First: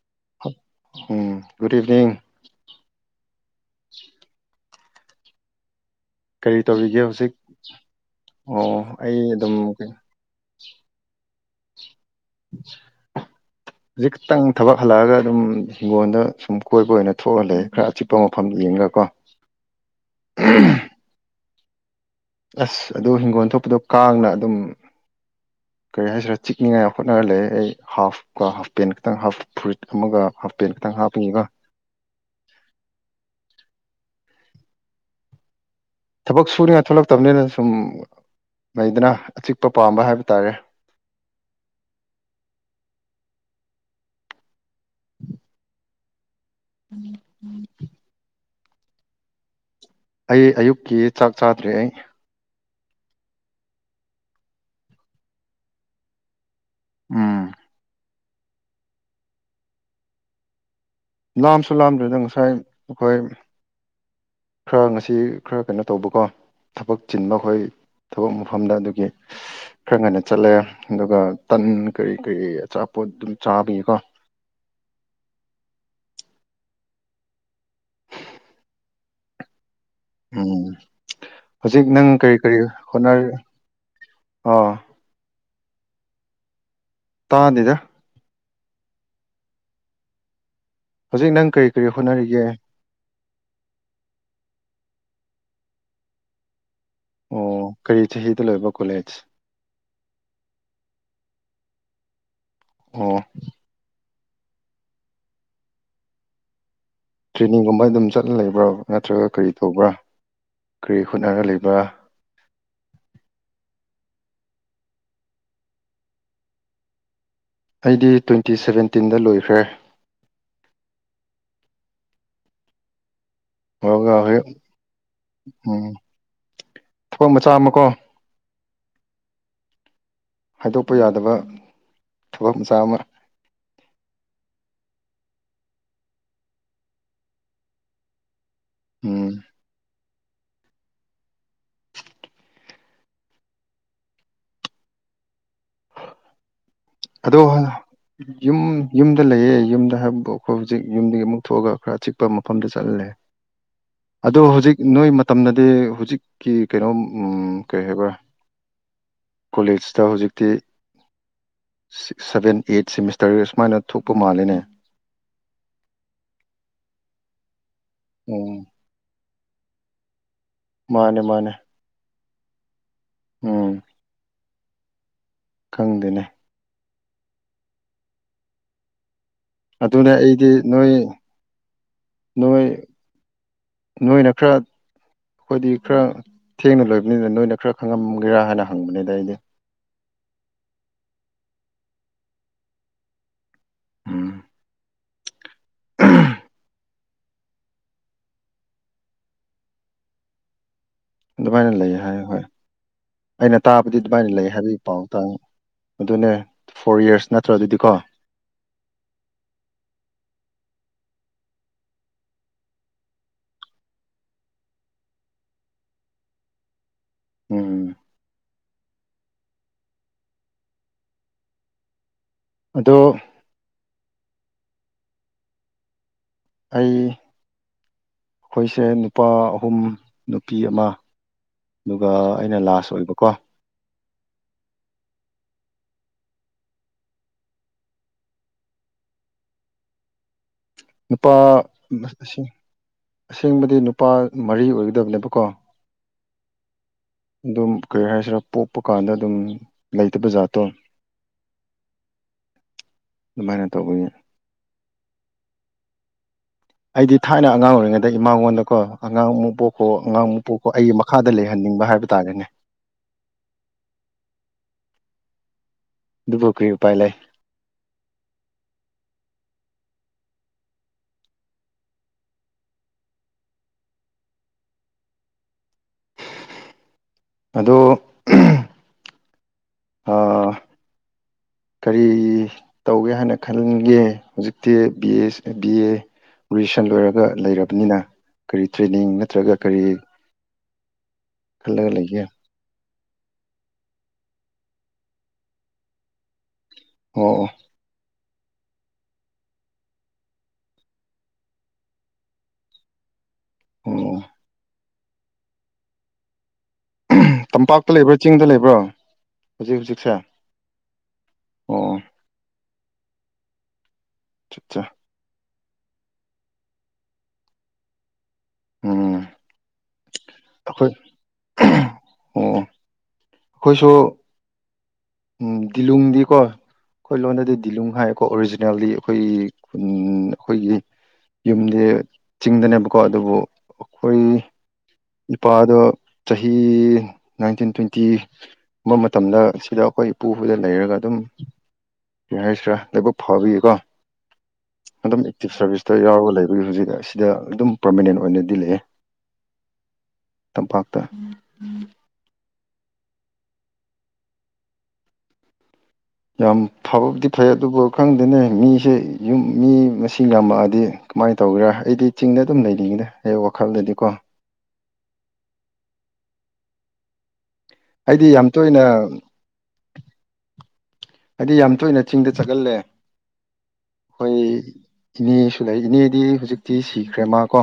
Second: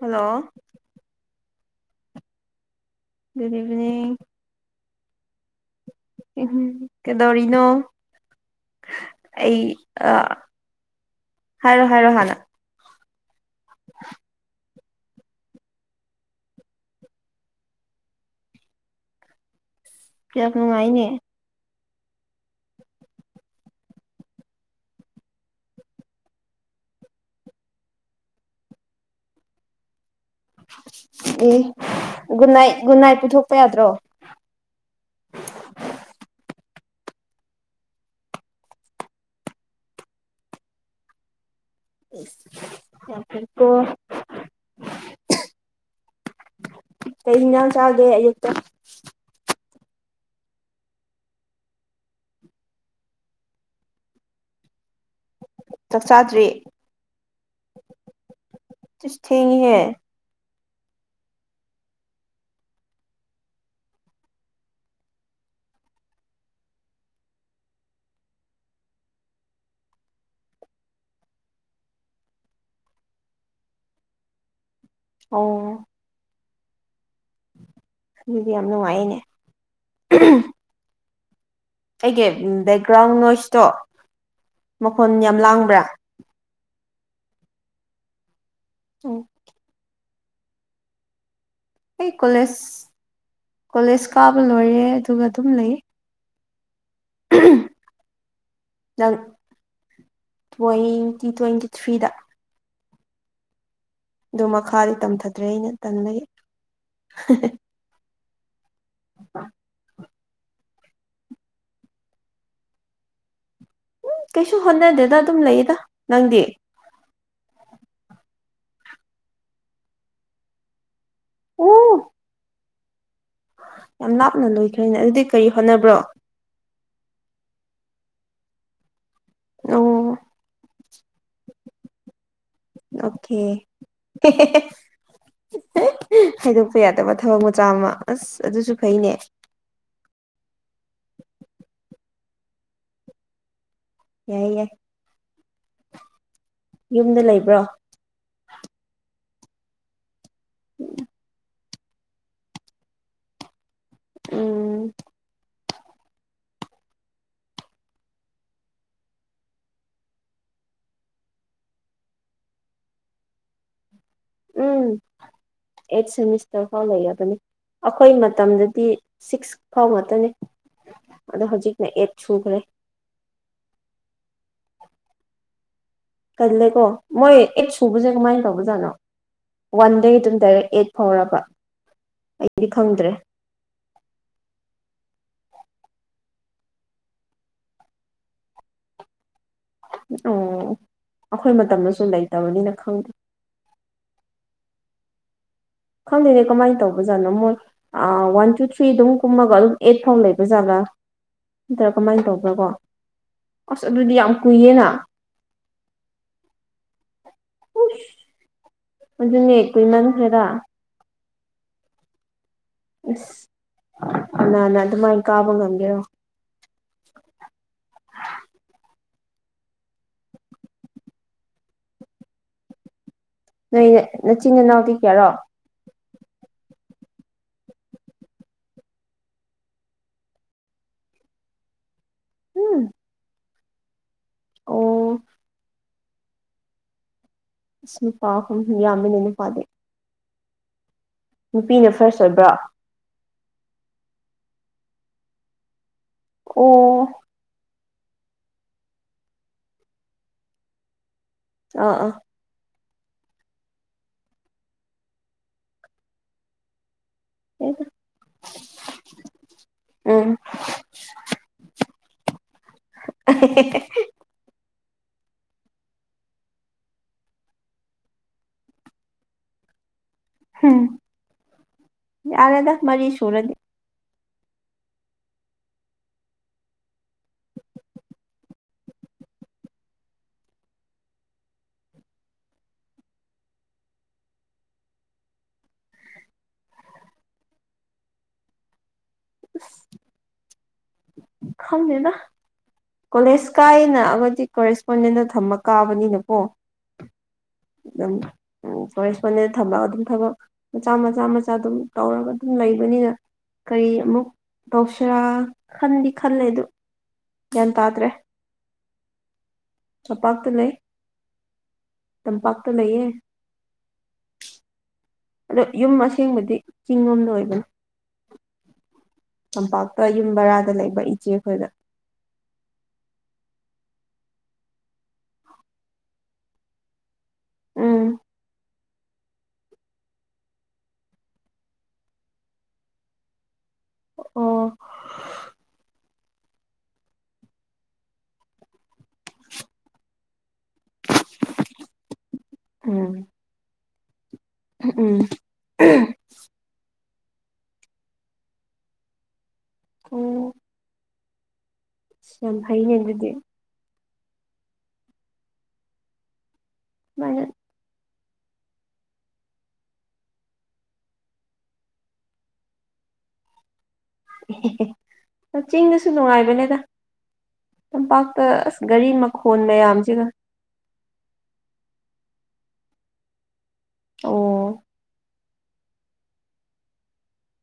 hello ꯎꯝ good evening good evening ꯀꯔꯤ ꯇꯧꯔꯤꯒꯦ ꯍꯧꯖꯤꯛ ꯀꯩꯗꯧꯔꯤꯅꯣ ꯑꯣ ꯑꯩ ꯑꯗꯨꯝ ꯍꯥꯏꯔꯣ ꯍꯥꯏꯔꯣ ꯍꯂ ꯍꯧꯖꯤꯈꯤꯛꯇꯪ ꯊꯕꯛ ꯍꯜꯂꯛꯑꯒ ꯑꯗꯨꯝ ꯍꯤꯡꯒꯣꯜꯗ ꯁꯨꯝ ꯀꯣꯏꯕ ꯑꯣꯏꯅ ꯊꯣꯛꯍꯜꯂꯦ ꯈꯔ ꯑꯆꯤꯛꯄ ꯃꯐꯝ ꯌꯦꯡꯉꯒꯀꯣ ꯀ ꯅꯨꯡꯉꯥꯏꯅꯦ ꯑꯁ ꯑꯗꯨ ꯍꯤꯡꯒꯣꯜ ꯊꯣꯛꯄꯗꯣ ꯀꯥꯡꯅ ꯑꯗꯨꯝ ꯀꯔꯤ ꯍꯥꯏꯁꯤꯔꯥ ꯆꯤꯛꯅꯤꯉꯥꯏ ꯍꯣꯠꯅꯔ ꯂꯩ ꯑꯩ ꯍꯥꯐꯀ ꯍꯥꯞ ꯄꯦꯟ ꯈꯛꯇꯪ ꯍꯥꯐ ꯐꯨꯔꯤꯠ ꯑꯃꯒ ꯍꯥꯐ ꯄꯦꯟ ꯈꯤꯇꯪ ꯍꯥꯞꯄꯤꯒ ꯑꯦ ꯒꯨꯠ ꯅꯥꯏꯠ ꯒꯨꯠ ꯅꯥꯏꯠ ꯄꯨꯊꯣꯛꯄ ꯌꯥꯗ꯭ꯔꯣ ꯊꯕꯛ ꯁꯨꯔꯤꯉꯥꯏ ꯊꯣꯛꯂꯛꯇꯕꯅꯤꯅ ꯁꯨꯝ ꯂꯩꯗꯅ ꯑꯆꯤꯛꯄ ꯄꯥꯝꯕ ꯍꯥꯏꯕ ꯇꯥꯔꯦ ꯌꯥꯄ ꯀꯩꯅꯎ ꯆꯥꯒꯦ ꯑꯌꯨꯛꯇ ꯑꯩ ꯑꯌꯨꯛꯀꯤ ꯆꯥꯛ ꯆꯥꯗ꯭ꯔꯦ ꯑꯩ ꯆꯥꯛꯆꯥꯥꯗ꯭ꯔꯤꯦ ꯎꯝ ꯊꯦꯡ ꯍ ꯂꯥꯝꯁꯨ ꯂꯥꯝꯗꯗ ꯉꯁꯥꯏ ꯑꯩꯈꯣꯏ ꯈꯔ ꯉꯁꯤ ꯈꯔ ꯀꯩꯅꯣ ꯇꯧꯕꯀꯣ ꯊꯕꯛ ꯆꯤꯟꯕ ꯑꯩꯈꯣꯏ ꯊꯕꯛ ꯃꯐꯝꯗ ꯑꯗꯨꯒꯤ ꯈꯔ ꯉꯟꯅ ꯆꯠꯂꯦ ꯑꯗꯨꯒ ꯇꯟ ꯀꯔꯤ ꯀꯔꯤ ꯑꯆꯥꯄꯣꯠ ꯑꯗꯨꯝ ꯆꯥꯕꯤꯌꯦꯀꯣ ꯑꯣ ꯑꯗꯨꯗꯤ ꯌꯥꯝ ꯅꯨꯡꯉꯥꯏꯅꯦ ꯎꯝ ꯍꯧꯖꯤꯛ ꯅꯪ ꯑꯩꯒꯤ ꯀꯔꯤ ꯀꯔꯤ ꯕꯦꯛꯒ꯭ꯔꯥꯎꯟ ꯍꯣꯠꯅꯔꯤ ꯅꯣꯏꯁꯇꯣ ꯑꯥ ꯃꯈꯣꯟ ꯌꯥꯝ ꯂꯥꯡꯕ ꯇꯔ ꯇꯥꯅꯤꯡꯗ ꯎꯝ ꯍꯧꯖꯤꯛ ꯅꯪ ꯀꯔꯤ ꯀꯔꯤ ꯑꯩ ꯍꯣꯠꯅꯔꯤꯒꯦ ꯀꯣꯂꯦꯖ ꯀꯣꯂꯦꯖ ꯀꯥꯕ ꯂꯣꯏꯔꯦ ꯑꯗꯨꯒ ꯑꯗꯨꯝ ꯂꯩ ꯑꯣ ꯀꯔꯤ ꯆꯍꯤꯗ ꯂꯣꯏꯕ ꯅꯪ ꯀꯣꯂꯦꯖ ꯇ꯭ꯋꯦꯟꯇꯤ ꯇ꯭ꯋꯦꯟꯇꯤ ꯊ꯭ꯔꯤꯗ ꯑꯣ ꯑꯣ ꯃꯈꯥꯗꯤ ꯇꯝꯊꯗ꯭ꯔꯦ ꯑꯩꯅ ꯇꯜꯂꯒ ꯇ꯭ꯔꯦꯅꯤꯡꯒꯨꯝꯕ ꯑꯗꯨꯝ ꯆꯠꯂ ꯂꯩꯕ꯭ꯔꯥ ꯅꯠꯇ꯭ꯔꯒ ꯀꯔꯤ ꯇꯧꯕ꯭ꯔꯥ ꯀꯔꯤ ꯍꯨꯠꯅꯅ ꯂꯩꯕ꯭ꯔꯥ ꯎꯝ ꯀꯩꯁꯨ ꯍꯣꯠꯅꯗꯦꯗ ꯑꯗꯨꯝ ꯂꯩꯌꯦꯗ ꯅꯪꯗꯤ ꯑꯩꯗꯤ ꯇ꯭ꯋꯦꯟꯇꯤ ꯁꯕꯦꯟꯇꯤꯟꯗ ꯂꯣꯏꯈ꯭ꯔꯦ ꯑꯣ ꯌꯥꯝ ꯑꯗꯨꯒ ꯍꯧꯖꯤꯛ ꯂꯥꯞꯅ ꯂꯣꯏꯈ꯭ꯔꯦꯅꯦ ꯑꯗꯨꯗꯤ ꯀꯔꯤ ꯎꯝ ꯍꯣꯠꯅꯕ꯭ꯔꯣ ꯊꯕꯛ ꯃꯆꯥ ꯑꯃꯀꯣ ꯑꯣ ꯍꯥꯏꯗꯣꯛꯄ ꯌꯥꯗꯕ ꯊꯕꯛ ꯃꯆꯥ ꯑꯃ ꯑꯣꯀꯦ ꯍꯥꯏꯗꯣꯛꯄ ꯌꯥꯗꯕ ꯊꯕꯛ ꯃꯆꯥ ꯑꯃ ꯑꯁ ꯑꯗꯨꯁꯨ ꯐꯩꯅꯦ ꯎꯝ ꯌꯥꯏꯌꯦ ꯑꯗꯣ ꯌ ꯌ ꯑꯗ ꯂꯩꯌꯦ ꯌꯨꯝꯗ ꯍꯥꯏꯕꯕꯨ ꯑꯩꯈꯣꯏ ꯍꯧꯖꯤꯛ ꯌꯨꯝꯗꯒꯤ ꯑꯃꯨꯛ ꯊꯣꯛꯑꯒ ꯈꯔ ꯑ ꯆꯤꯛꯄ ꯃꯐꯝꯗ ꯆꯠꯍꯜꯂꯦ ꯑꯣ ꯍꯧꯖꯤꯛ ꯎꯝ ꯅꯣꯏ ꯃꯇꯝꯗꯗꯤ ꯍꯧꯖꯤꯛꯀꯤ ꯀꯩꯅꯣ ꯀꯩ ꯍꯥꯏꯕ ꯀꯣꯂꯦꯖꯇ ꯍꯧꯖꯤꯛꯇꯤ ꯁꯚꯦꯟ ꯑꯩꯠ ꯁꯤꯦꯃꯤꯁꯇꯔ ꯁꯨꯃꯥꯏꯅ ꯎꯝ ꯑꯩꯠ ꯁꯦꯃꯤꯁꯇꯔ ꯐꯥꯎ ꯂꯩꯕꯅꯤ ꯑꯩꯈꯣꯏ ꯎꯝ ꯃꯇꯝꯗꯗꯤ ꯁꯤꯛꯁ ꯐꯥꯎ ꯉꯥꯛꯇꯅꯦ ꯃꯥꯅꯦ ꯑꯗꯣ ꯃꯥꯅꯦ ꯍꯧꯖꯤꯛꯅ ꯑꯩꯠ ꯁꯨꯈ꯭ꯔꯦ ꯎꯝ ꯈꯪꯗꯦꯅꯦ ꯀꯜꯂꯦꯀꯣ ꯃꯣꯏ ꯑꯦ ꯁꯨꯕꯁꯦ ꯀꯃꯥꯏꯅ ꯇꯧꯕꯖꯥꯠꯅꯣ ꯋꯥꯟ ꯑꯗꯨꯅꯦ ꯑꯗꯨꯝ ꯑꯩꯗꯤ ꯗꯥꯏꯔꯦꯛ ꯑꯦꯠ ꯅꯣꯏ ꯐꯥꯎꯔꯕ ꯅꯣꯏ ꯑꯩꯗꯤ ꯈꯪꯗ꯭ꯔꯦ ꯅꯣꯏꯅ ꯈꯔ ꯑꯩꯈꯣꯏꯗꯤ ꯈꯔ ꯊꯦꯡꯅ ꯂꯣꯏꯕꯅꯤꯅ ꯅꯣꯏꯅ ꯈꯔ ꯈꯪꯉꯝꯒꯦꯔꯥ ꯍꯥꯏꯅ ꯍꯪꯕꯅꯤꯗ ꯑꯩꯗꯤ ꯑꯣ ꯑꯩꯈꯣꯏ ꯃꯇꯝꯗꯁꯨ ꯂꯩꯇꯕꯅꯤꯅ ꯈꯪꯗꯦ ꯎꯝ ꯈꯪꯗꯦꯅꯦ ꯀꯃꯥꯏꯅ ꯇꯧꯧꯕ ꯖꯥꯠꯅꯣ ꯃꯣꯏ ꯋꯥꯟ ꯇꯨ ꯊ꯭ꯔꯤ ꯑꯗꯨꯝ ꯀꯨꯝꯃꯒ ꯑꯗꯨꯝ ꯑꯩꯠ ꯐꯥꯎ ꯂꯩꯕꯖꯥꯠꯂ꯭ꯔꯥ ꯑꯗꯨꯃꯥꯏꯅ ꯂꯩ ꯍꯥꯏ ꯍꯣꯏ ꯑꯩꯅ ꯑꯁ ꯇꯥꯕꯗꯤ ꯑꯗꯨꯗꯤ ꯌꯥꯝ ꯑꯗꯨꯃꯥꯏꯅ ꯂꯩ ꯍꯥꯏꯕꯒꯤ ꯀꯨꯏꯌꯦꯅ ꯄꯥꯎꯇꯥꯡ ꯑꯗꯨꯅꯦ ꯐꯣꯔ ꯌꯔꯁ ꯅꯠꯇ꯭ꯔ ꯑꯗꯨꯗꯤꯀꯣ ꯑꯗꯨꯅꯦ ꯀꯨꯏꯃꯟꯈ꯭ꯔꯦꯔ ꯑꯁ ꯅ ꯅ ꯑꯗꯨꯃꯥꯏꯅ ꯀꯥꯕ ꯉꯝꯒꯦꯔꯣ ꯎꯝ ꯑꯗꯣ ꯑ ꯅꯆꯤꯟ ꯅꯅꯥꯎ ꯄꯤ ꯀꯦꯔꯣ ꯑꯩ ꯑꯩꯈꯣꯏꯁꯦ ꯅꯨꯄꯥ ꯑꯍꯨꯝ ꯅꯨꯄꯤ ꯑꯃ ꯑꯗꯨꯒ ꯑꯩꯅ ꯎꯝ ꯂꯥꯁ ꯑꯣꯏꯕꯀꯣ ꯑꯣ ꯁꯄꯥꯍꯨꯝ ꯌꯥꯝꯃꯤꯅꯅ ꯄꯥꯗꯦ ꯅꯨꯄꯥ ꯐꯥꯔꯁ ꯑꯁꯤ ꯑꯣꯏꯕ꯭ꯔꯣ ꯑꯁꯦꯡꯕꯗꯤ ꯅꯨꯄꯥ ꯃꯔꯤ ꯑꯣꯏꯒꯗꯕꯅꯦꯕꯀꯣ ꯑꯣ ꯀꯨꯀꯔ ꯍꯥꯏꯁꯤꯔ ꯄꯣꯛꯄ ꯀꯥꯟꯗ ꯑꯗꯨꯝ ꯂꯩꯇꯕ ꯖꯥꯔꯠꯇꯣ ꯑꯥ ꯑꯥ ꯃꯥꯏꯅꯠꯇꯧꯒꯦ ꯑꯩꯗꯤ ꯊꯥꯏꯅ ꯑꯉꯥꯡ ꯑꯣꯏꯔꯤꯉꯩꯗ ꯏꯃꯥꯉꯣꯟꯗꯀꯣ ꯑꯉꯥꯡ ꯑꯃꯨꯛ ꯄꯣꯛꯈꯣ ꯎꯝ ꯑꯉꯥꯡꯃꯨꯛ ꯄꯣꯛꯈꯣ ꯑꯩꯒꯤ ꯃꯈꯥꯗ ꯂꯩꯍꯟꯅꯤꯡꯕ ꯍꯥꯏ ꯕ ꯇꯥꯖꯅꯦ [inaudible] ꯗꯨꯕ ꯀꯄꯥꯏ ꯂꯩ ꯎꯝ ꯑꯔꯗꯁ ꯃꯥꯔꯤ ꯁꯨꯔꯗꯤ ꯑꯗꯨꯣ ꯑ [inaudible] ꯀꯔꯤ ꯇꯧꯒꯦ ꯍꯥꯏꯅ ꯈꯟꯒꯦ ꯍꯧꯖꯤꯛꯇꯤ B A B A graduation ꯂꯣꯏꯔꯒ ꯂꯩꯔꯕꯅꯤꯅ ꯀꯔꯤ ꯇ꯭ꯔꯦꯅꯤꯡ ꯅꯠꯇ꯭ꯔꯒ ꯀꯔꯤ ꯀꯜꯂꯒꯂꯤ ꯈꯪꯗꯦꯗ ꯀ ꯀꯣꯂꯦꯖ ꯀꯥꯏꯌꯦꯅ ꯑꯩꯈꯗꯤ ꯀꯣꯔꯦꯁꯄꯣꯟꯗꯦꯟꯗ ꯊꯝꯃ ꯀꯥꯕꯅꯤꯅꯀꯣ ꯑꯣ ꯎ ꯐꯣꯔꯦꯟꯁꯄꯣꯟꯗꯦꯟꯗ ꯊꯝꯂꯒ ꯑꯗꯨꯝ ꯊꯕꯛ ꯃꯆꯥ ꯃꯆꯥ ꯃꯆꯥ ꯑꯗꯨꯝ ꯇꯧꯔꯒ ꯑꯗꯨꯝ ꯂꯩꯕꯅꯤꯅ ꯀꯔꯤ ꯑꯣ ꯑꯃꯨꯛ ꯇꯧꯁꯔꯥ ꯈꯟꯗꯤ ꯈꯜꯂꯦꯗ ꯒ꯭ꯌꯥꯟ ꯇꯝꯄꯥꯛꯇ ꯇꯥꯗ꯭ꯔꯦ ꯂꯩꯕ꯭ꯔꯥ ꯆꯤꯡꯗ ꯂꯩꯕ꯭ꯔꯣ ꯍꯧꯖꯤꯛ ꯍꯧꯖꯤꯛꯁꯦ ꯇꯝꯄꯥꯛꯇ ꯂꯩ ꯑꯣ ꯇꯝꯄꯛꯇ ꯂꯩꯌꯦ ꯑꯠꯆꯥ ꯑꯗꯣ ꯌꯨꯝ ꯑꯁꯦꯡꯕꯗꯤ ꯆꯤꯡ ꯂꯣꯝꯗ ꯑꯣꯏꯕꯅꯤ ꯎꯝ ꯇꯝꯄꯥꯛ ꯌꯨꯝ ꯕꯔꯥꯗ ꯑꯩꯈꯣꯏ ꯂꯩꯕ ꯏꯆꯦꯈꯣꯏꯗ ꯑꯣ ꯑꯩꯈꯣꯏꯁꯨ ꯎꯝ ꯇꯂꯣꯡꯗꯤꯀꯣ ꯑꯩꯈꯣꯏ ꯂꯣꯟꯗꯗꯤ ꯗꯤꯂꯨꯡ ꯎꯝ ꯍꯥꯏꯀꯣ ꯑꯣꯔꯤꯖꯤꯅꯦꯜꯗꯤ ꯑꯩꯈꯣꯏꯒꯤ ꯈꯨꯟ ꯑꯩꯈꯣꯏꯒꯤ ꯌꯨꯝꯗꯤ ꯆꯤꯡꯗꯅꯦꯕꯀꯣ ꯑꯗꯨꯕꯨ ꯑꯩꯈꯣꯏ ꯑꯣ ꯏꯄꯥꯗꯣ ꯆꯍꯤ ꯅꯥꯏꯟꯇꯤꯟ ꯇ꯭ꯋꯦꯟꯇꯤ ꯕ ꯃꯇꯝꯗ ꯁꯤꯗ ꯑꯩꯈꯣꯏ ꯏꯄꯨꯕꯗ ꯂꯩꯔꯒ ꯑꯗꯨꯝ ꯌꯥ ꯍꯥꯏꯁꯤꯔꯥ ꯎꯝ ꯂꯥꯏꯕꯛ ꯐꯕꯤꯌꯦꯀꯣ ꯎꯝ ꯑꯗꯨꯝ ꯑꯦꯛꯇꯤꯞ ꯁꯥꯔꯚꯤꯁꯇ ꯌꯥꯎꯔꯒ ꯂꯩ ꯍꯧꯛ ꯍꯧꯖꯤꯛ ꯑꯁꯤꯗ ꯑꯗꯨꯝ ꯄꯔꯃꯅꯦꯟ ꯑꯣꯏꯅꯗꯤ ꯂꯩꯌꯦ ꯑꯣ ꯇꯝꯄꯥꯛꯇ ꯌꯥꯝ ꯍꯩꯅꯦ ꯑꯗꯨꯗꯤ ꯌꯥꯝ ꯐꯕꯕꯨꯗꯤ ꯁꯨꯃꯥꯏꯅ ꯐꯩ ꯑꯗꯨꯕꯨ ꯈꯪꯗꯅꯦ ꯃꯤꯁꯦ ꯌꯨꯝ ꯃꯤ ꯃꯁꯤꯡ ꯌꯥꯝꯃꯛꯑꯗꯤ ꯀꯃꯥꯏꯅ ꯇꯧꯒꯦꯔꯥ ꯑꯩꯗꯤ ꯆꯤꯡꯗ ꯑꯗꯨꯝ ꯂꯩꯅꯤꯡꯉꯦ ꯍꯦꯛ ꯋꯥꯈꯜꯗꯗꯤ ꯀꯣ ꯆꯤꯡꯗꯁꯨ ꯅꯨꯡꯉꯥꯏꯕꯅꯦꯗ ꯑꯩꯗꯤ ꯇꯝꯄꯥꯛꯇ ꯌꯥꯝ ꯑꯁ ꯇꯣꯏꯅ ꯒꯥꯔꯤ ꯃꯈꯣꯟꯜ ꯃꯌꯥꯝꯁꯤꯒ ꯍꯥꯏꯗꯤ ꯌꯥꯝ ꯇꯣꯏꯅ ꯆꯤꯡꯗ ꯆꯒꯜꯂꯦ ꯑꯩꯈꯣꯏ ꯑꯣ ꯏꯅꯦ ꯑꯗꯨꯗ ꯏꯅꯦꯗꯤ ꯍꯧꯖꯤꯛꯇꯤ ꯁꯤꯈ꯭ꯔꯦ ꯃꯥ ꯀꯣ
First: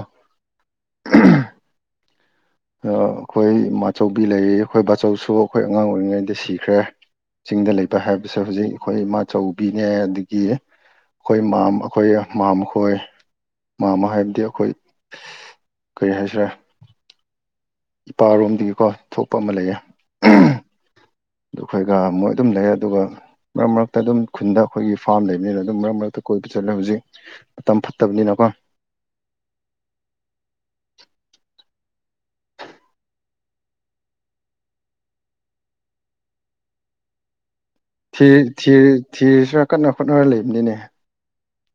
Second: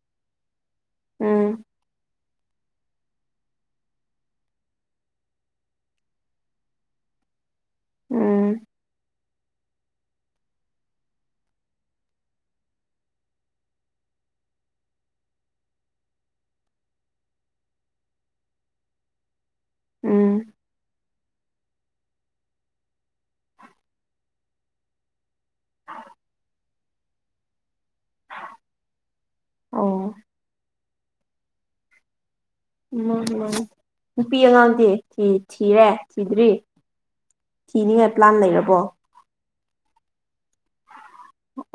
ꯎꯝ ꯑꯩꯈꯣꯏ ꯃꯥꯆꯧꯕꯤ ꯂꯩꯔꯤ ꯑꯩꯈꯣꯏ ꯕꯥꯆꯧꯁꯨ ꯑꯩꯈꯣꯏ ꯑꯉꯥꯡ ꯑꯣꯏꯔꯤꯉꯩꯗ ꯁꯤꯈ꯭ꯔꯦ ꯆꯤꯡꯗ ꯂꯩꯕ ꯍꯥꯏꯕꯁꯦ ꯎꯝ ꯍꯧꯖꯤꯛ ꯑꯩꯈꯣꯏ ꯃꯥꯆꯧꯕꯤ ꯑꯗꯒꯤ ꯑꯩꯈꯣꯏ ꯃꯥꯝ ꯑꯩꯈꯣꯏ ꯃꯥꯝꯣꯏ ꯃꯥ ꯑꯃ ꯍꯥꯏꯕꯗꯤ ꯑꯩꯈꯣꯏ ꯀꯔꯤ ꯍꯥꯏꯁꯤꯔꯦ ꯏꯄꯥꯔꯣꯝꯗꯒꯤꯀꯣ ꯊꯣꯛꯄ ꯑꯃ ꯂꯩꯌꯦ ꯎꯝ ꯑꯗꯨ ꯑꯩꯈꯣꯏꯒ ꯃꯣꯏ ꯑꯗꯨꯝ ꯂꯩ ꯑꯗꯨꯒ ꯃꯔꯛ ꯃꯔꯛꯇ ꯑꯗꯨꯝ ꯈꯨꯟꯗ ꯑꯩꯈꯣꯏꯒꯤ ꯐꯥꯝ ꯂꯩꯕꯅꯤꯅ ꯑꯗꯨꯝ ꯃꯔꯛ ꯃꯔꯛꯇ ꯀꯣꯏꯕ ꯆꯠꯂꯦ ꯍꯧꯖꯤꯛ ꯃꯇꯝ ꯐꯠꯇꯕꯅꯤꯅꯀꯣ ꯑꯣ ꯎꯝ ꯎꯝ ꯅꯨꯄꯤ ꯑꯉꯥꯡꯗꯤ ꯊꯤꯔꯦ ꯊꯤꯗ꯭ꯔꯤ ꯊꯤꯅꯤꯡꯉꯥꯏ ꯊ ꯄ꯭ꯂꯥꯟ ꯊ ꯂꯩꯔꯕꯣ ꯊꯤꯔꯁꯨ ꯀꯟꯅ ꯈꯣꯠꯅꯔ ꯂꯩꯕꯅꯤꯅꯦ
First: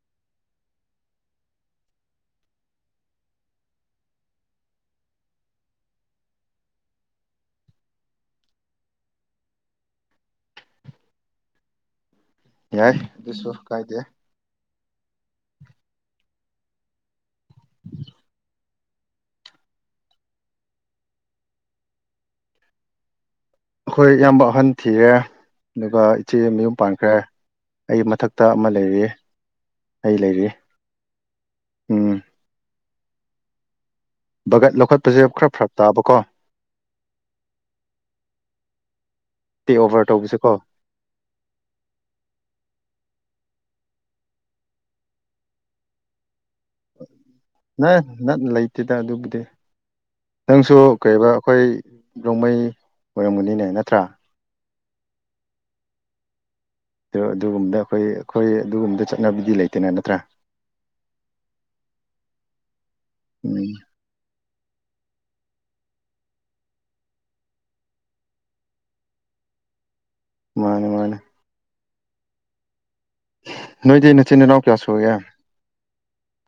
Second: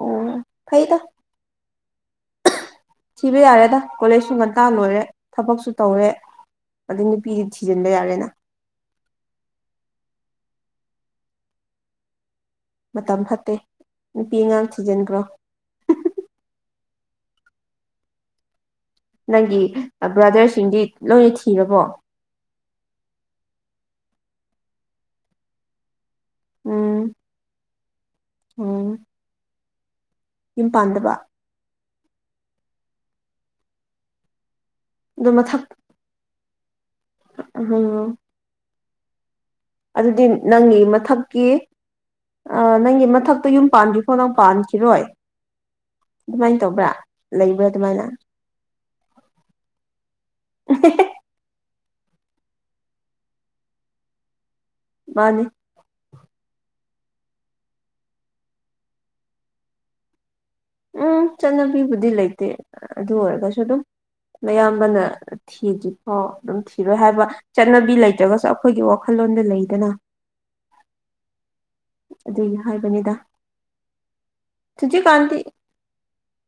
ꯑꯣ ꯐꯩꯗ ꯊꯤꯕ ꯌꯥꯔꯦꯗ ꯀꯣꯂꯦꯖꯁꯨ ꯉꯟꯇꯥꯅ ꯂꯣꯏꯔꯦ ꯊꯕꯛꯁꯨ ꯇꯧꯔꯦ ꯑꯗꯨꯩ ꯅꯨꯄꯤꯗꯤ ꯊꯤꯖꯤꯟꯕ ꯌꯥꯔꯦꯅ ꯌꯥꯏ ꯃꯇꯝ ꯑꯗꯨꯁꯨ ꯐꯠꯇꯦ ꯀꯥꯏꯗꯦ ꯅꯨꯄꯤ ꯑꯉꯥꯡ ꯊꯤꯖꯤꯟꯈ꯭ꯔꯣ [unintelligible] ꯅꯪꯒꯤ ꯕ꯭ꯔꯥꯗꯔꯁꯤꯡꯗꯤ ꯂꯣꯏꯅ ꯊꯤꯔꯕꯣ ꯑꯩꯈꯣꯏ ꯏꯌꯥꯝꯕ ꯑꯍꯟ ꯊꯤꯔꯦ ꯑꯗꯨꯒ ꯏꯆꯦ ꯃꯌꯨꯝ ꯎꯝ ꯄꯥꯟꯈ꯭ꯔꯦ ꯑꯩ ꯃꯊꯛꯇ ꯑꯃ ꯎꯝ ꯂꯩꯔꯤꯌꯦ ꯌꯨꯝ ꯄꯥꯟꯗꯕ ꯎꯝ ꯕꯒꯠ ꯂꯧꯈꯠꯄꯁꯦ ꯈꯔ ꯐꯔꯞ ꯇꯥꯕꯀꯣ ꯑ ꯇꯦꯛ ꯑꯣꯚꯔ ꯑꯗꯨꯗꯤ ꯇꯧꯕꯁꯦꯀꯣ ꯅꯪꯒꯤ ꯃꯊꯛꯀꯤ ꯅꯪꯒꯤ ꯃꯊꯛ ꯃꯊꯛꯇ ꯌꯨꯝ ꯄꯥꯟꯐꯣ ꯅꯪ ꯄꯥꯟꯈꯤꯔꯣꯏ ꯑꯗꯨꯃꯥꯏꯅ ꯇꯧꯕ꯭ꯔꯥ ꯂꯩꯕ꯭ꯔꯥ ꯅ ꯑꯗꯨꯃꯥꯏꯅ ꯅ ꯂꯩꯇꯦꯗ ꯑꯗꯨꯕꯨꯗꯤ ꯅꯪꯁꯨ ꯀꯩꯔꯤꯕ ꯑꯩꯈꯣꯏ ꯅꯣꯡꯃꯩ ꯑꯣꯏꯔꯝꯒꯅꯤꯅꯦ ꯅꯠꯇ꯭ꯔꯥ ꯃꯥꯅꯤ ꯑ ꯑꯗꯨꯒꯨꯝꯕꯗ ꯑꯩꯈꯣꯏ ꯑꯩꯈꯣꯏ ꯑꯗꯨꯒꯨꯝꯕꯗ ꯆꯠꯅꯕꯤꯗꯤ ꯂꯩꯇꯅ ꯅꯠꯇ꯭ꯔꯥ ꯎꯝ ꯆꯠꯅꯕꯤꯕꯨꯗꯤ ꯂꯩꯇꯦ ꯑꯗꯨ ꯑꯣꯏꯔꯒꯁꯨ ꯎꯝ ꯑꯗꯨꯝ ꯑꯌꯥꯝꯕꯅ ꯊꯤꯗ꯭ꯔꯤꯀꯣ ꯑꯗꯨꯝ ꯊꯤꯔꯣꯏ ꯍꯥꯏꯕ ꯆꯠꯅꯕꯤ ꯂꯩꯇ꯭ꯔꯒꯁꯨ ꯑꯩꯈꯣꯏꯒꯤ ꯋꯥꯈꯜꯂꯣꯟꯗ ꯂꯩꯗꯅ ꯃꯥꯅꯦ ꯃꯥꯅꯦ ꯑꯗꯨꯅ ꯍꯥꯏꯕꯅꯤꯗ ꯅꯣꯏꯗꯤ ꯅꯆꯤꯟ ꯅꯅꯥꯎ ꯀꯌꯥ ꯁꯨꯒꯦ ꯍꯧꯨꯖꯤꯀꯥꯟꯗꯤ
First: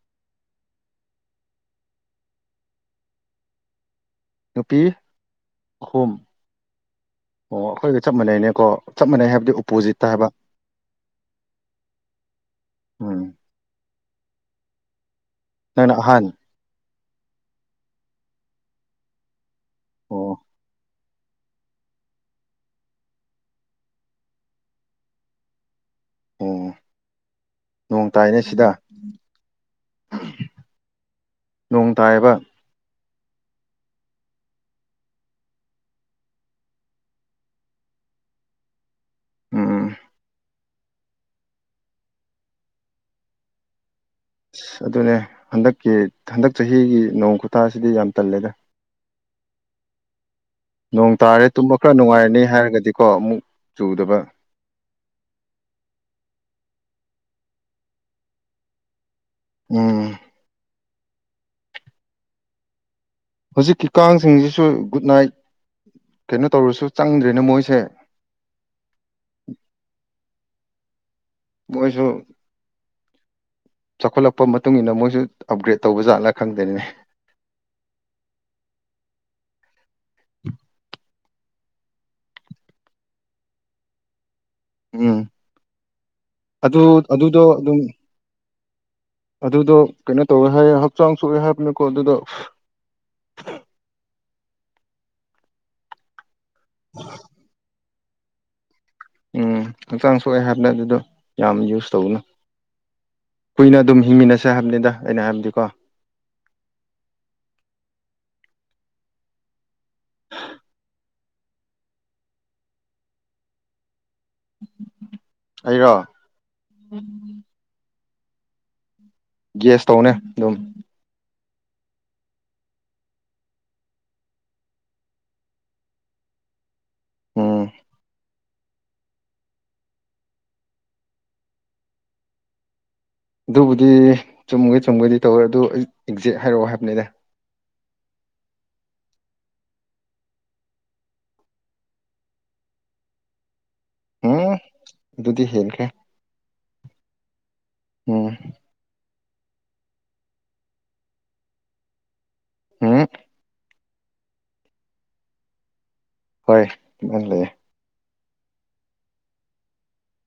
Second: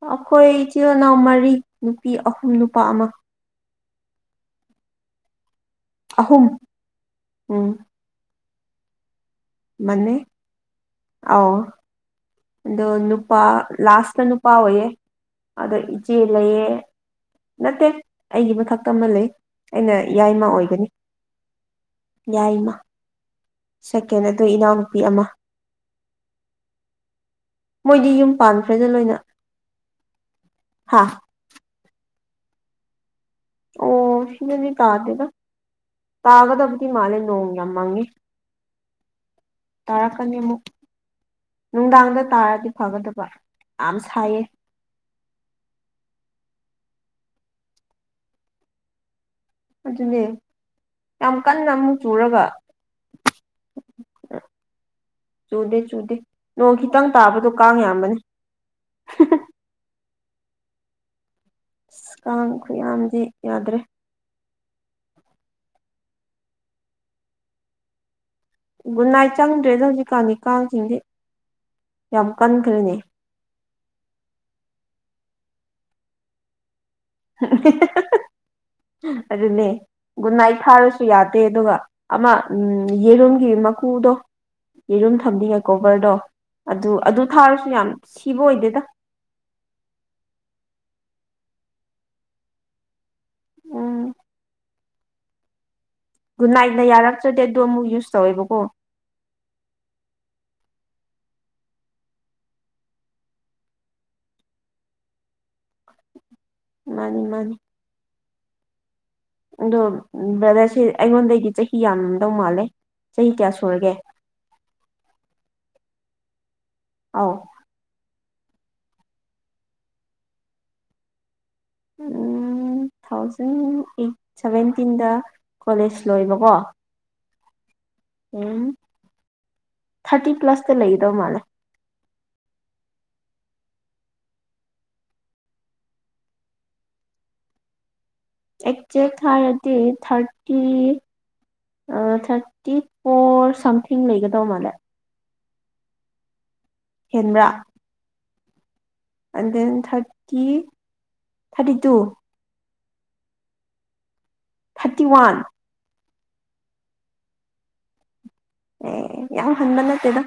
ꯑꯩꯈꯣꯏ ꯏꯆꯤꯜ ꯏꯅꯥꯎ ꯃꯔꯤ ꯅꯨꯄꯤ ꯑꯍꯨꯝ ꯅꯨꯄꯥ ꯑꯃ ꯅꯨꯄꯤ ꯑꯍꯨꯝ ꯑꯣ ꯑꯩꯈꯣꯏꯒ ꯆꯞ ꯃꯥꯟꯅꯩꯅꯦꯕ ꯆꯞ ꯃꯅꯩ ꯍꯥꯏ ꯃꯅꯦ ꯑ ꯑꯗꯣ ꯅꯨ ꯎꯝ ꯅꯨꯄꯥ ꯂꯥꯁ ꯏꯇ ꯅꯨꯄꯥ ꯑꯣꯏꯌꯦ ꯑꯗ ꯅꯪꯅ ꯏꯆꯦ ꯑꯍꯥꯟ ꯂꯩꯌꯦ ꯅꯠꯇꯦ ꯑꯩꯒꯤ ꯃꯊꯛꯇ ꯑꯃ ꯂꯩ ꯑꯩꯅ ꯑꯣ ꯏꯌꯥꯏꯃ ꯑꯣꯏꯒꯅꯤ ꯌꯥꯏꯃ ꯁꯦꯀꯦꯟ ꯑꯗꯨ ꯏꯅꯥꯎꯅꯨꯄꯤ ꯑꯃ ꯑꯣ ꯅꯣꯡ ꯃꯣꯏꯗꯤ ꯌꯨꯝ ꯇꯥꯏꯅꯦ ꯁꯤꯗ ꯄꯥꯟꯈ꯭ꯔꯦꯗ ꯂꯣꯏꯅ ꯍꯥ ꯅꯣꯡ ꯇꯥꯏꯕ ꯑꯣ ꯁꯤꯃꯅꯤ ꯇꯥꯗꯗ ꯇꯥꯒꯗꯕꯗꯤ ꯃꯥꯂꯦ ꯅꯣꯡ ꯌꯥꯝ ꯃꯪꯉꯤ ꯎꯝ ꯇꯥꯔꯛꯀꯅꯤ ꯑꯃꯨꯛ ꯅꯨꯡꯗꯥꯡꯗ ꯇꯥꯔꯗꯤ ꯐꯒꯗꯕ ꯌꯥꯝ ꯁꯥꯏꯌꯦ ꯑꯁ ꯑꯗꯨꯅꯦ ꯍꯟꯗꯛꯀꯤ ꯍꯟꯗꯛ ꯆꯍꯤꯒꯤ ꯅꯣꯡ ꯈꯨꯊꯥꯁꯤꯗꯤ ꯌꯥꯝ ꯇꯜꯂꯦꯗ ꯑꯗꯨ ꯑꯗꯨꯅꯦ ꯅꯣꯡ ꯌꯥꯝ ꯇꯥꯔꯦ ꯀꯟꯅ ꯇꯨꯝꯕ ꯈꯔ ꯑꯃꯨꯛ ꯅꯨꯡꯉꯥꯏꯔꯅꯤ ꯆꯨꯔꯒ ꯍꯥꯏꯔꯒꯗꯤꯀꯣ ꯑꯃꯨꯛ ꯆꯨꯗꯕ ꯆꯨꯗꯦ ꯆꯨꯗꯦ ꯅꯣꯡ ꯈꯤꯇꯪ ꯇꯥꯕꯗꯣ ꯀꯥꯡ ꯌꯥꯝꯕꯅꯤ ꯎꯝ ꯀꯥꯡꯥꯡꯈ ꯌꯥꯝ ꯍꯧꯖꯤꯛꯀꯤ ꯀꯥꯡꯁꯤꯡꯁꯤ ꯁꯨ ꯒꯨꯗ ꯅꯥꯏꯠ ꯀꯩꯅꯣ ꯇꯧꯔꯁꯨ ꯆꯪꯗ꯭ꯔꯦꯅ ꯃꯣꯏꯁꯦ ꯒꯟꯅꯥꯏ ꯆꯪꯗ꯭ꯔꯦꯗ ꯍꯧꯖꯤꯛꯀꯥꯟꯗꯤ ꯀꯥꯡꯁꯤꯡꯁꯦ ꯃꯣꯏꯁꯨ ꯌꯥꯝ ꯀꯟꯈ꯭ꯔꯦꯅꯦ ꯆꯥꯎꯈꯠꯂꯛꯄ ꯃꯇꯨꯡ ꯏꯟꯅ ꯃꯣꯏꯁꯨ ꯑꯞꯒ꯭ꯔꯦꯗ ꯇꯧꯕ ꯖꯥꯠꯅ ꯈꯪꯗꯅꯤꯅꯦ [unintelligible] ꯑꯗꯨꯅꯦ ꯒꯨꯟꯅꯥꯥꯏ ꯊꯥꯔꯁꯨ ꯌꯥꯗꯦ ꯑꯗꯨꯒ ꯑꯃ ꯎ ꯌꯦꯔꯨꯝꯒꯤ ꯀꯨꯗꯣ ꯌꯦꯔꯨꯝ ꯎꯝ ꯊꯝꯕꯤꯉꯦ ꯀꯣꯕꯔꯗꯣ ꯑꯗꯨ ꯑꯗꯨ ꯑꯗꯨꯗꯣ ꯊꯥꯔꯁꯨ ꯑꯗꯨꯝ ꯌꯥꯝ ꯁꯤꯕ ꯑꯣꯏꯗꯦꯗ ꯑꯗꯨꯗꯣ ꯀꯩꯅꯣ ꯇꯧꯋꯦ ꯍꯥꯏ ꯛꯆꯥꯡ ꯁꯣꯛꯑꯦ ꯍꯥꯏꯕꯅꯦꯀꯣ ꯑꯗꯨꯗ ꯎꯝ ꯨ ꯅꯥꯏꯅ ꯌꯥꯔꯛꯇ꯭ꯔꯗꯤ ꯑꯗꯨꯗꯣ ꯑꯃꯨꯛ ꯌꯨꯁ ꯇꯧꯋꯦꯕꯀꯣ ꯎꯝ ꯍꯛꯆꯥꯡ ꯁꯣꯛꯑꯦ ꯍꯥꯏꯕꯗ ꯑꯗꯨꯗꯣ ꯌꯥꯝ ꯌꯨꯁ ꯇꯧꯅꯨ ꯀꯨꯏꯅ ꯑꯗꯨꯝ ꯍꯤꯡꯃꯤꯟꯅꯁꯦ ꯍꯥꯏꯕꯅꯤꯗ ꯑꯩꯅ ꯍꯥꯏꯕꯗꯤꯀꯣ ꯃꯥꯅꯤ ꯃꯥꯅꯤ ꯑꯗꯨ ꯃꯕꯗꯁꯤ ꯑꯩꯉꯣꯟꯗꯩꯗꯤ ꯆꯍꯤ ꯌꯥꯝꯝꯗꯧ ꯃꯥꯜꯂꯦ ꯆꯍꯤ ꯀꯌꯥ ꯁꯨꯔꯒꯦ ꯑꯩꯔꯣ ꯑꯥꯎ ꯒꯦꯁꯇꯧꯅꯦ ꯑꯗꯨꯝ ꯎꯝ ꯇꯨ ꯊꯥꯎꯖꯟ ꯑꯩꯠ ꯁꯚꯦꯟꯇꯤꯟꯗ ꯀꯣꯂꯦꯖ ꯂꯣꯏꯕꯀꯣ ꯎꯝ ꯎꯝ ꯊꯥꯔꯇꯤ ꯄ꯭ꯂꯁꯇ ꯂꯩꯒꯗꯧ ꯃꯥꯜꯂꯦ ꯑꯗꯨꯕꯨꯗꯤ ꯆꯨꯝꯒꯦ ꯆꯨꯝꯒꯦꯗꯤ ꯇꯧꯔꯦ ꯑꯗꯨ ꯑꯩ ꯑꯦꯛꯖꯦꯛ ꯍꯥꯏꯔꯛꯑꯣ ꯍꯥꯏꯕꯅꯤꯅꯦ ꯑꯦꯛꯖꯦꯛ ꯍꯥꯏꯔꯗꯤ ꯊꯥꯔꯇꯤ ꯊꯥꯔꯇꯤ ꯐꯣꯔ ꯁꯝꯊꯤꯡ ꯂꯩꯒꯗꯧ ꯎꯝ ꯃꯥꯜꯂꯦ ꯑꯗꯨꯗꯤ ꯍꯦꯟꯈ꯭ꯔꯦ ꯍꯦꯟꯕ꯭ꯔꯥ ꯑꯣ ꯑꯟ ꯗꯦꯟ ꯊꯥꯔꯇꯤ ꯊꯥꯔꯇꯤ ꯇꯨ ꯎꯝ ꯊꯥꯔꯇꯤ ꯋꯥꯟ ꯍꯣꯏ ꯃ ꯂꯩꯦ ꯑꯦ ꯌꯥꯝ ꯍꯟꯕ ꯅꯠꯇꯦꯗ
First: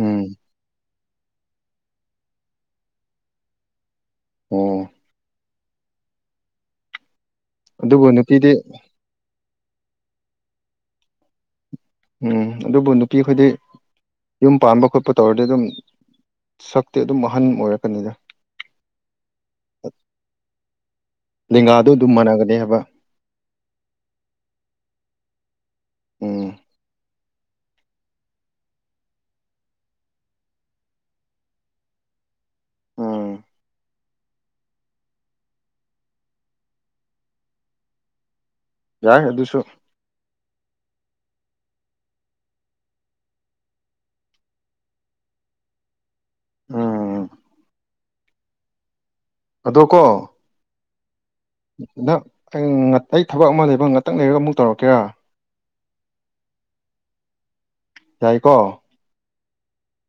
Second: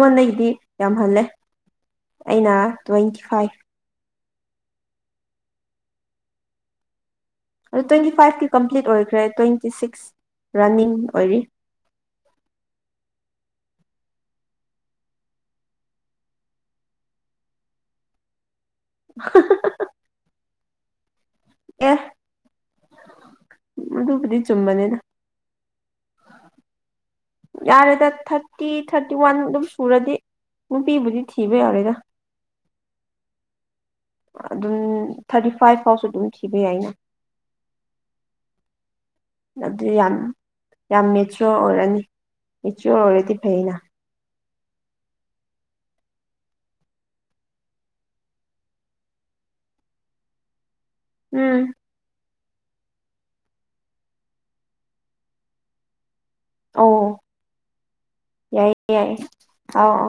ꯎꯝ ꯌꯥꯝꯍꯜꯂꯦ ꯑꯩꯅ ꯇ꯭ꯋꯦꯟꯇꯤ ꯐꯥꯏꯚ ꯑꯣ ꯑꯗꯨ ꯑꯗꯨꯕꯨ ꯇ꯭ꯋꯦꯟꯇꯤ ꯐꯥꯏꯚꯀꯤ ꯅꯨꯄꯤꯗꯤ ꯀꯝꯄ꯭ꯂꯤꯠ ꯑꯣꯏꯈ꯭ꯔꯦ ꯇ꯭ꯋꯦꯟꯇꯤ ꯁꯤꯛꯁ ꯔꯥꯟꯅꯤꯡ ꯑꯣꯏꯔꯤ ꯎꯝ ꯑꯗꯨꯕꯨ ꯅꯨꯄꯤ ꯑꯩꯈꯣꯏꯗꯤ ꯌꯨꯝ ꯄꯥꯟꯕ ꯈꯣꯠꯄ ꯇꯧꯔꯗꯤ ꯑꯗꯨꯝ ꯁꯛꯇꯤ ꯑꯗꯨꯝ ꯑꯍꯟ ꯑꯣꯏꯔꯛꯀꯅꯤꯗ [unintelligible] ꯂꯤꯡꯒꯥꯗꯨ ꯑꯦ ꯑꯗꯨꯝ ꯃꯥꯟꯅꯒꯅꯦ ꯍꯥꯏꯕ ꯑꯗꯨꯕꯨꯗꯤ ꯆꯨꯝꯕꯅꯤꯅ ꯎꯝ ꯌꯥꯔꯦꯗ ꯊꯥꯔꯇꯤ ꯊꯥꯔꯇꯤ ꯋꯥꯟ ꯑꯗꯨꯝ ꯁꯨꯔꯗꯤ ꯐꯕꯨꯗꯤ ꯊꯕꯩ ꯌꯥꯔꯦꯗ ꯑꯥ ꯑꯗꯨꯝ ꯊꯥꯔꯇꯤ ꯐꯥꯏꯚ ꯐꯥꯎꯁꯨ ꯑꯗꯨꯝ ꯊꯤꯕ ꯌꯥꯏ ꯑꯩꯅ ꯌꯥꯏ ꯑꯗꯨꯁꯨ ꯌꯥꯝ ꯃꯦꯆꯌꯣꯔ ꯑꯣꯏꯔꯅꯤ ꯃꯦꯆꯌꯣꯔ ꯑꯣꯏꯔꯗꯤ ꯐꯩꯅ ꯎꯝ ꯑꯗꯣ ꯀꯣ ꯎꯝ ꯗ ꯑꯩ ꯑꯩ ꯊꯕꯛ ꯑꯃ ꯂꯩꯕ ꯉꯥꯛꯇꯪ ꯂꯩꯔꯒ ꯑꯃꯨꯛ ꯇꯧꯔꯛꯀꯦꯔꯥ ꯑꯣ ꯌꯥꯏꯀꯣ ꯌꯥꯏ ꯌꯥꯏ ꯑꯥꯎ